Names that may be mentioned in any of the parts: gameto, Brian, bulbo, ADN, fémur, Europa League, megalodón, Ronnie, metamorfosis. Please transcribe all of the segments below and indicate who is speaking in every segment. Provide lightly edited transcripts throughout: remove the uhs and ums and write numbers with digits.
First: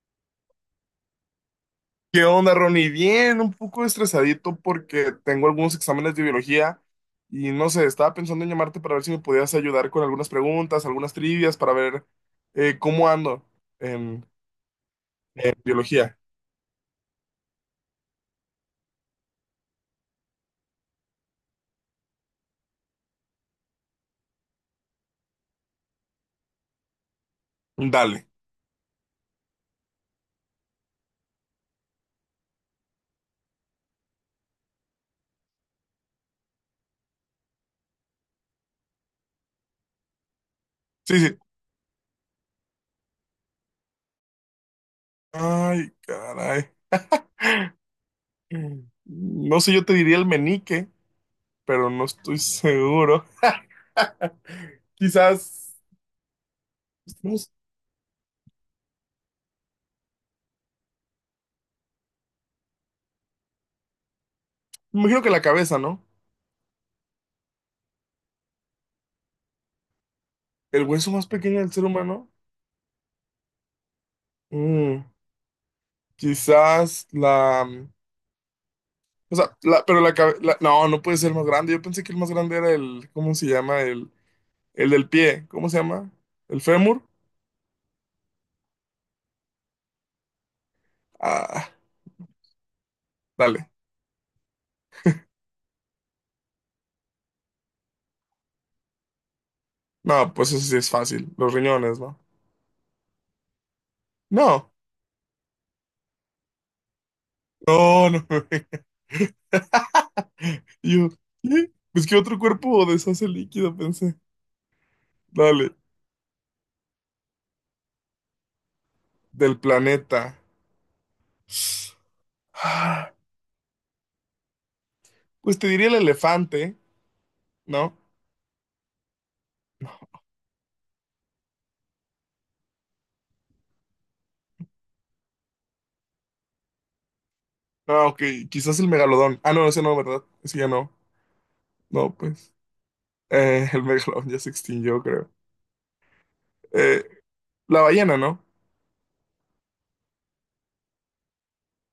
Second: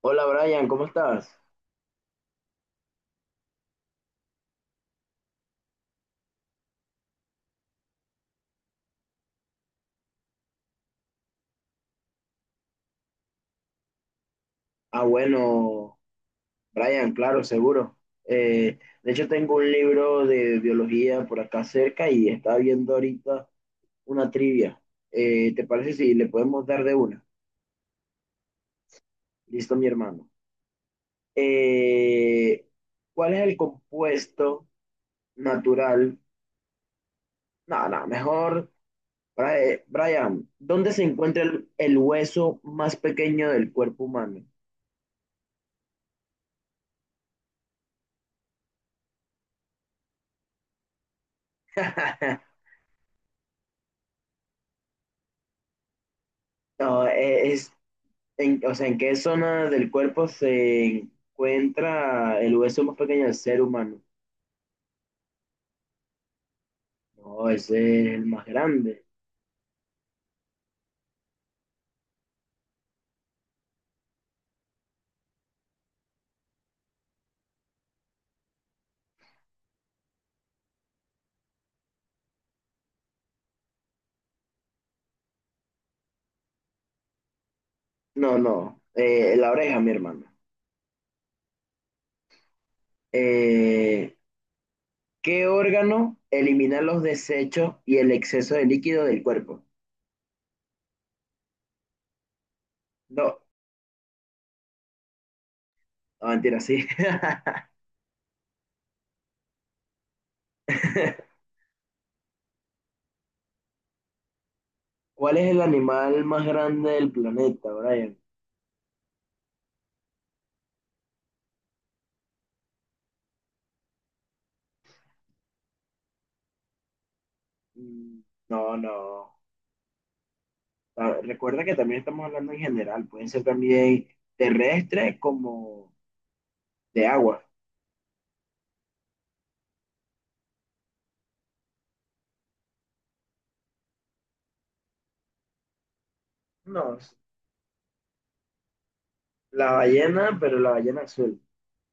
Speaker 1: Hola Brian, ¿cómo estás?
Speaker 2: ¿Qué onda, Ronnie? Bien, un poco estresadito porque tengo algunos exámenes de biología y no sé, estaba pensando en llamarte para ver si me podías ayudar con algunas preguntas, algunas trivias para ver cómo ando en,
Speaker 1: Ah,
Speaker 2: en
Speaker 1: bueno,
Speaker 2: biología.
Speaker 1: Brian, claro, seguro. Eh, de hecho, tengo un libro de biología por acá cerca y estaba viendo ahorita una trivia. ¿Te parece si le podemos dar de una?
Speaker 2: Dale.
Speaker 1: Listo, mi hermano. Eh, ¿Cuál es el compuesto natural? No, no, mejor, Brian, ¿dónde se
Speaker 2: Sí, sí.
Speaker 1: encuentra el hueso más pequeño del cuerpo humano?
Speaker 2: Ay, caray. Mm, No sé, yo te diría el menique, pero no estoy seguro. Quizás,
Speaker 1: No,
Speaker 2: no sé,
Speaker 1: es, en, o sea, ¿en qué zona del cuerpo se encuentra el hueso más pequeño del ser humano?
Speaker 2: Me imagino que la cabeza, ¿no?
Speaker 1: No, ese es el más grande.
Speaker 2: El hueso más pequeño del ser humano. Mm, Quizás la... O sea, pero la cabeza, no, no puede ser más grande. Yo pensé que el más grande era el, ¿cómo se llama? El del pie, ¿cómo se llama? ¿El fémur?
Speaker 1: No, no, la oreja, mi hermano.
Speaker 2: Ah, dale.
Speaker 1: Eh, ¿Qué órgano elimina los desechos y el exceso de líquido del cuerpo?
Speaker 2: No, pues eso sí es fácil. Los riñones, ¿no?
Speaker 1: No,
Speaker 2: No,
Speaker 1: no mentira, sí.
Speaker 2: no, no. Yo, ¿qué? Pues qué otro cuerpo deshace líquido, pensé.
Speaker 1: ¿Cuál es el
Speaker 2: Dale,
Speaker 1: animal más grande del planeta, Brian?
Speaker 2: del planeta. Ah, Pues te diría el elefante, ¿no?
Speaker 1: Mm, No, no. Ah, recuerda que también estamos hablando en general. Pueden ser también terrestres como de agua.
Speaker 2: No, ok, quizás el megalodón. Ah, no, ese no, ¿verdad? Ese ya no. No, pues. El megalodón ya se extinguió, creo.
Speaker 1: No,
Speaker 2: Eh, la ballena, ¿no?
Speaker 1: la ballena, pero la ballena azul.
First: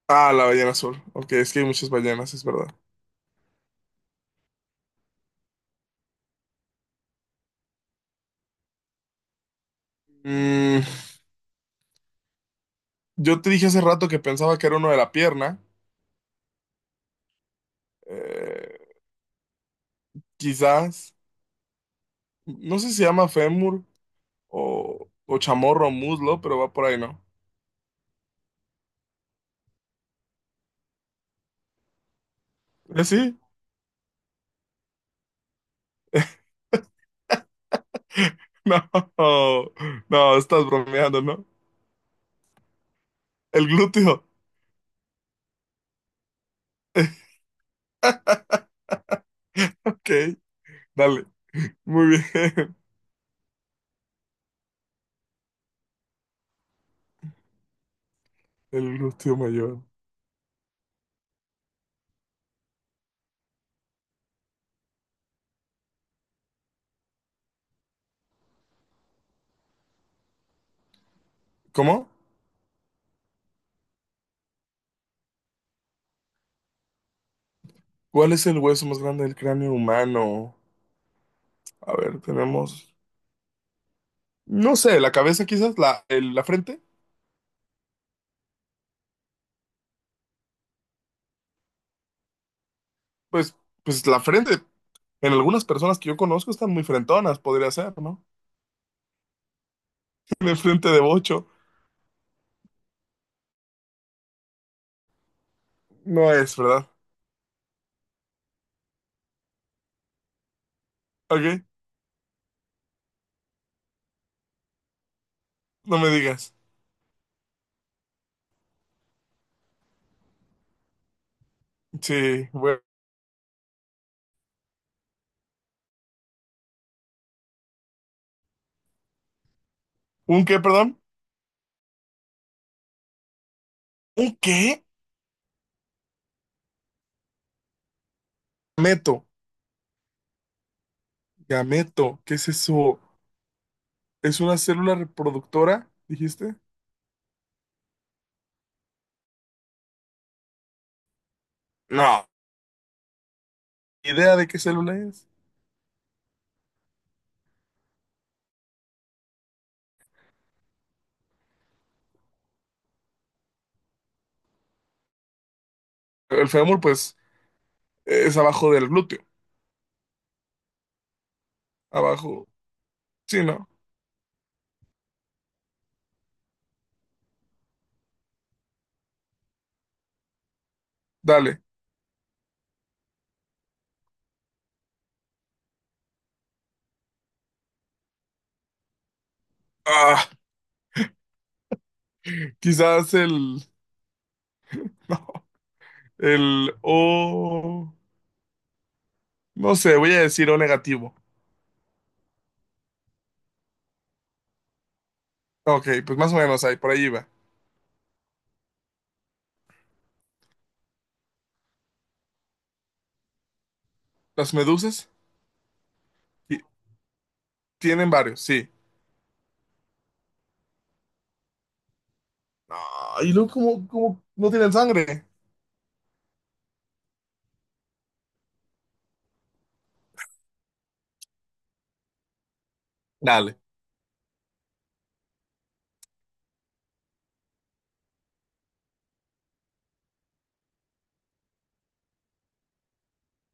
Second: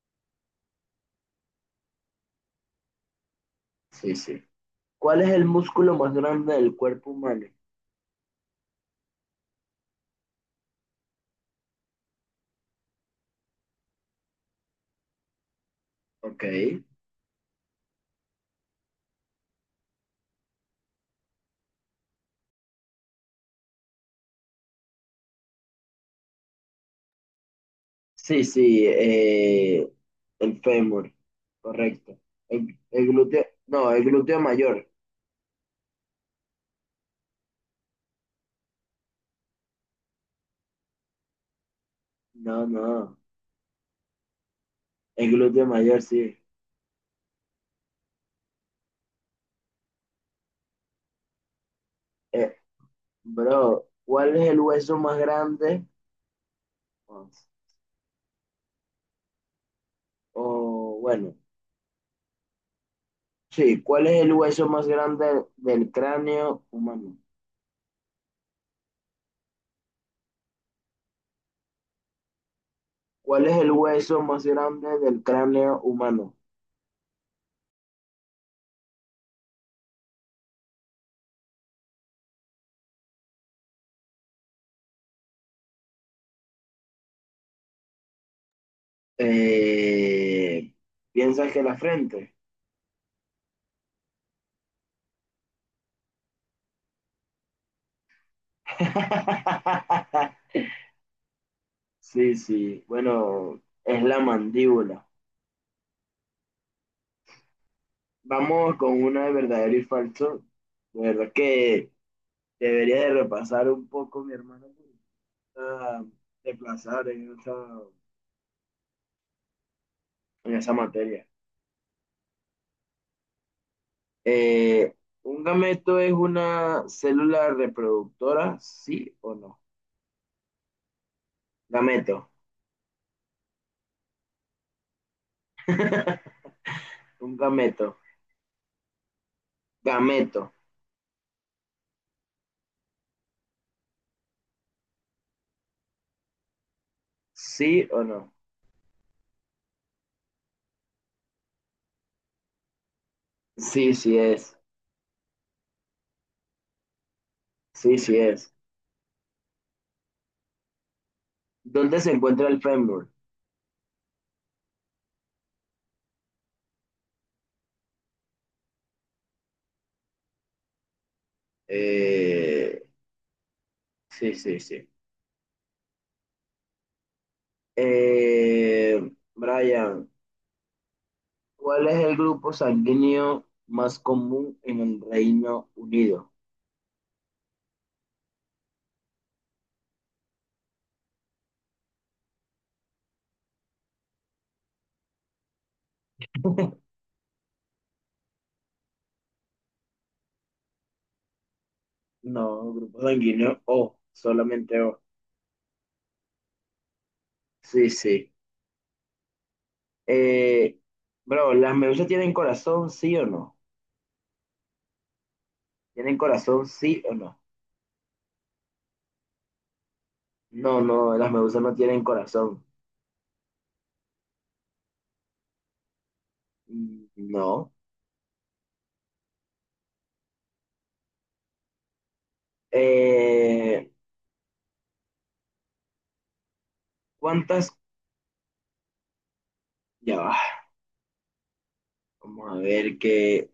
Speaker 2: Ah, la ballena azul. Ok, es que hay muchas ballenas, es verdad.
Speaker 1: Sí, sí. ¿Cuál es el músculo más grande del cuerpo humano?
Speaker 2: Mm, yo te dije hace rato que pensaba que era uno de la pierna.
Speaker 1: Ok.
Speaker 2: Eh, quizás, no sé si se llama fémur o chamorro o muslo, pero va por ahí, ¿no?
Speaker 1: Sí, sí, el fémur, correcto. El,
Speaker 2: ¿Eh,
Speaker 1: el
Speaker 2: sí?
Speaker 1: glúteo, no, el glúteo mayor.
Speaker 2: No, no, estás bromeando, ¿no?
Speaker 1: No, no,
Speaker 2: El glúteo.
Speaker 1: el glúteo mayor, sí.
Speaker 2: Ok, dale. Muy
Speaker 1: Eh,
Speaker 2: bien.
Speaker 1: bro, ¿cuál es el hueso más grande? O
Speaker 2: El glúteo mayor.
Speaker 1: o, bueno, sí, ¿cuál es el hueso más grande del cráneo humano?
Speaker 2: ¿Cómo?
Speaker 1: ¿Cuál es el hueso más grande del cráneo humano?
Speaker 2: ¿Cuál es el hueso más grande del cráneo humano? A ver, tenemos... No sé, la cabeza quizás, la frente,
Speaker 1: Eh, ¿Piensas que la frente?
Speaker 2: pues, pues la frente, en algunas personas que yo conozco están muy frentonas, podría ser, ¿no? De frente de bocho,
Speaker 1: Sí, sí. Bueno, es la mandíbula.
Speaker 2: no es, ¿verdad?
Speaker 1: Vamos con una de verdadero y falso. De verdad
Speaker 2: Ok,
Speaker 1: que debería de repasar un poco mi hermano porque no
Speaker 2: no
Speaker 1: está
Speaker 2: me digas.
Speaker 1: de plazar en esa materia.
Speaker 2: Sí, bueno.
Speaker 1: Eh, ¿Un gameto es una célula reproductora? ¿Sí o no?
Speaker 2: ¿Un qué, perdón?
Speaker 1: Gameto.
Speaker 2: ¿Un qué?
Speaker 1: Un gameto.
Speaker 2: Gameto,
Speaker 1: Gameto.
Speaker 2: gameto, ¿qué es eso? ¿Es una célula reproductora, dijiste?
Speaker 1: ¿Sí o no?
Speaker 2: No,
Speaker 1: Sí, sí
Speaker 2: idea de
Speaker 1: es.
Speaker 2: qué célula es.
Speaker 1: Sí, sí es. ¿Dónde se encuentra el fémur?
Speaker 2: El fémur, pues, es abajo del glúteo, abajo,
Speaker 1: Eh,
Speaker 2: sí, ¿no?
Speaker 1: sí, sí, sí. Brian,
Speaker 2: Dale.
Speaker 1: ¿cuál es el grupo sanguíneo más común en el Reino Unido?
Speaker 2: Ah, quizás el... El O. No sé, voy a decir O negativo.
Speaker 1: No, grupo sanguíneo O, solamente O.
Speaker 2: Ok, pues más o menos ahí, por ahí iba.
Speaker 1: Sí, sí. Eh, bro, ¿las medusas tienen corazón, sí o no?
Speaker 2: Las medusas
Speaker 1: ¿Tienen
Speaker 2: ti-
Speaker 1: corazón, sí o no?
Speaker 2: tienen varios, sí.
Speaker 1: No, no, las medusas no tienen corazón.
Speaker 2: Ah, y luego, ¿cómo, cómo no tienen sangre?
Speaker 1: Mm. No.
Speaker 2: Dale.
Speaker 1: Eh, ¿Cuántas? Ya va. Vamos a ver que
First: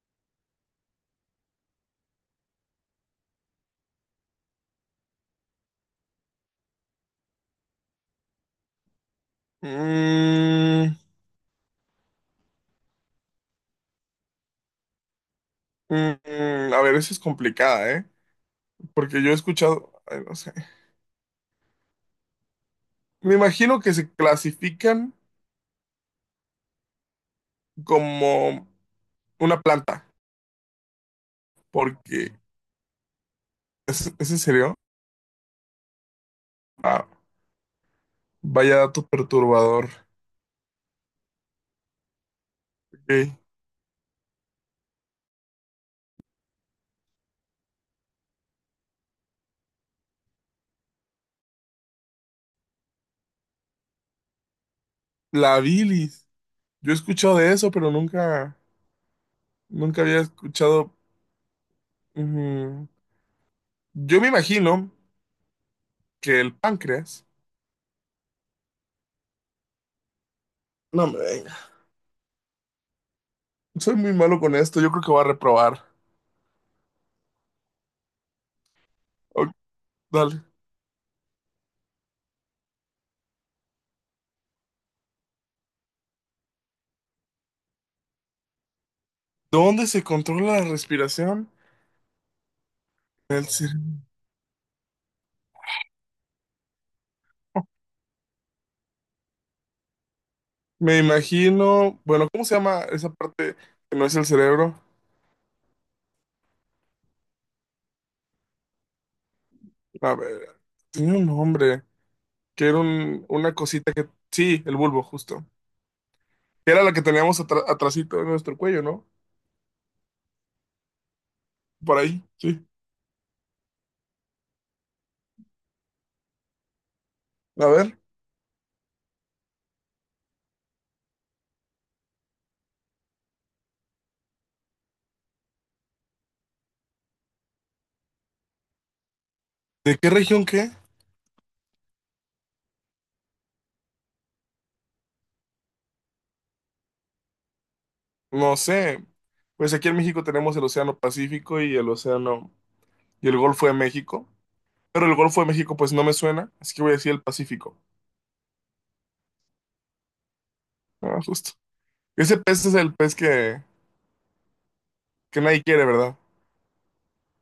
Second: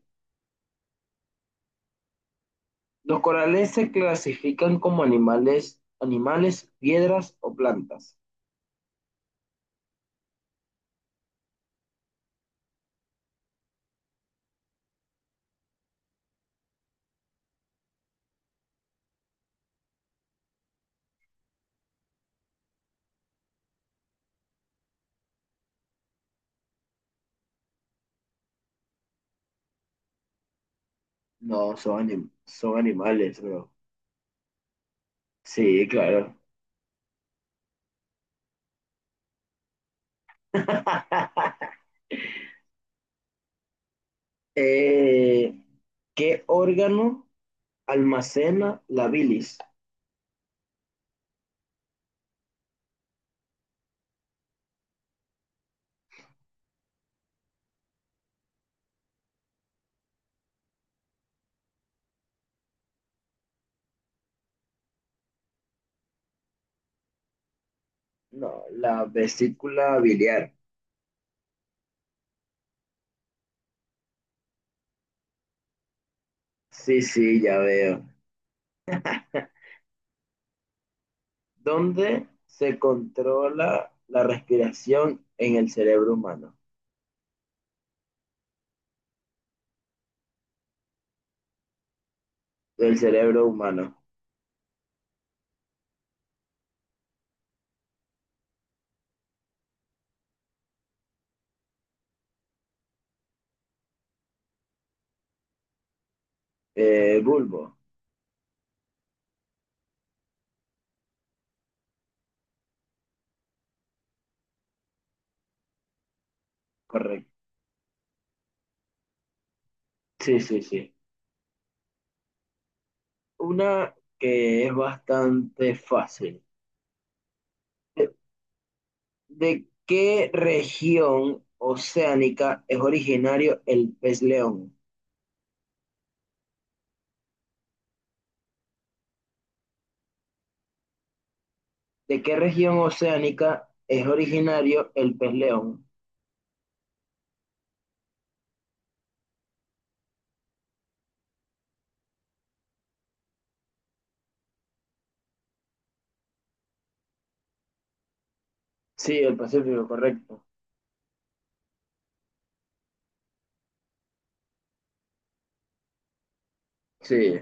Speaker 1: los corales se clasifican como animales, animales, piedras o plantas.
Speaker 2: Mm, a ver, esa es complicada, ¿eh? Porque yo he escuchado. Ay, no sé. Me imagino que se clasifican como una planta,
Speaker 1: No, son,
Speaker 2: porque.
Speaker 1: son animales, bro.
Speaker 2: Es en serio?
Speaker 1: Sí, claro.
Speaker 2: Ah, vaya dato perturbador. Ok.
Speaker 1: Eh, ¿qué órgano almacena la bilis?
Speaker 2: La bilis. Yo he escuchado de eso, pero nunca había escuchado. Ujú. Yo me imagino que el páncreas.
Speaker 1: No, la vesícula biliar.
Speaker 2: No me venga. Soy muy malo con esto. Yo creo que voy a reprobar.
Speaker 1: Sí, sí, ya veo.
Speaker 2: Ok, dale.
Speaker 1: ¿Dónde se controla la respiración en el cerebro humano?
Speaker 2: ¿Dónde se controla la respiración?
Speaker 1: Del
Speaker 2: En el
Speaker 1: cerebro humano.
Speaker 2: cerebro. Me imagino. Bueno, ¿cómo se llama esa parte que no es el cerebro?
Speaker 1: Bulbo,
Speaker 2: A ver, tenía un nombre. Que era una cosita que. Sí, el bulbo, justo. Era la que teníamos
Speaker 1: correcto.
Speaker 2: atrasito en nuestro cuello, ¿no?
Speaker 1: Sí, sí, sí.
Speaker 2: Por ahí, sí.
Speaker 1: Una que es bastante fácil.
Speaker 2: A ver.
Speaker 1: ¿De, de qué región oceánica es originario el pez león?
Speaker 2: ¿De qué región qué?
Speaker 1: ¿De qué región oceánica es originario el pez león?
Speaker 2: No sé, pues aquí en México tenemos el Océano Pacífico y el Océano y el Golfo de México, pero el Golfo de México pues no me suena, así que voy a decir el Pacífico.
Speaker 1: Sí, el Pacífico, correcto.
Speaker 2: Ah, justo. Ese pez es el pez que nadie quiere, ¿verdad?
Speaker 1: Sí.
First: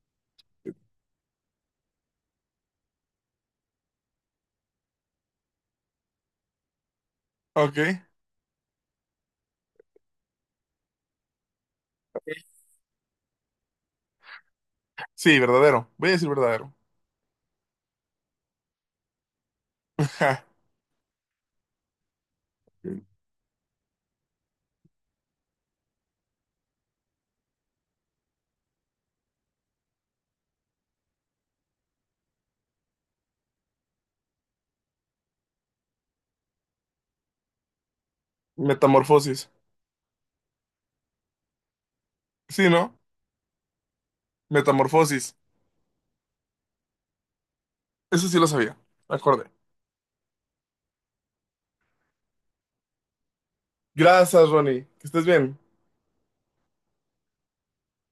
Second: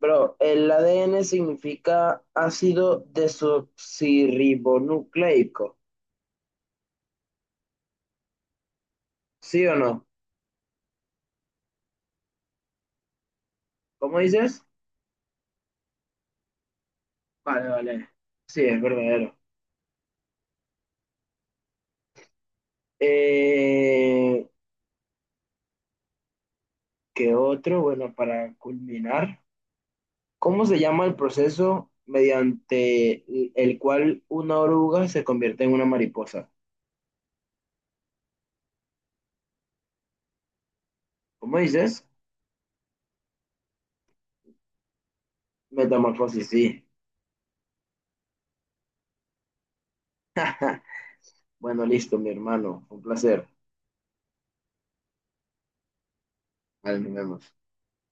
Speaker 1: Bro, el ADN significa ácido desoxirribonucleico.
Speaker 2: Ok.
Speaker 1: ¿Sí o no? ¿Cómo dices?
Speaker 2: Sí, verdadero. Voy a decir verdadero.
Speaker 1: Vale, vale. Sí, es verdadero.
Speaker 2: Ja.
Speaker 1: Eh, que otro, bueno, para culminar, ¿cómo se llama el proceso mediante el cual una oruga se convierte en una mariposa?
Speaker 2: Metamorfosis.
Speaker 1: ¿Cómo dices?
Speaker 2: Sí, ¿no? Metamorfosis.
Speaker 1: Metamorfosis, sí.
Speaker 2: Eso sí lo sabía. Me acordé.
Speaker 1: Ja, bueno, listo, mi hermano. Un placer.
Speaker 2: Gracias, Ronnie. Que estés bien.
Speaker 1: Ahí nos vemos.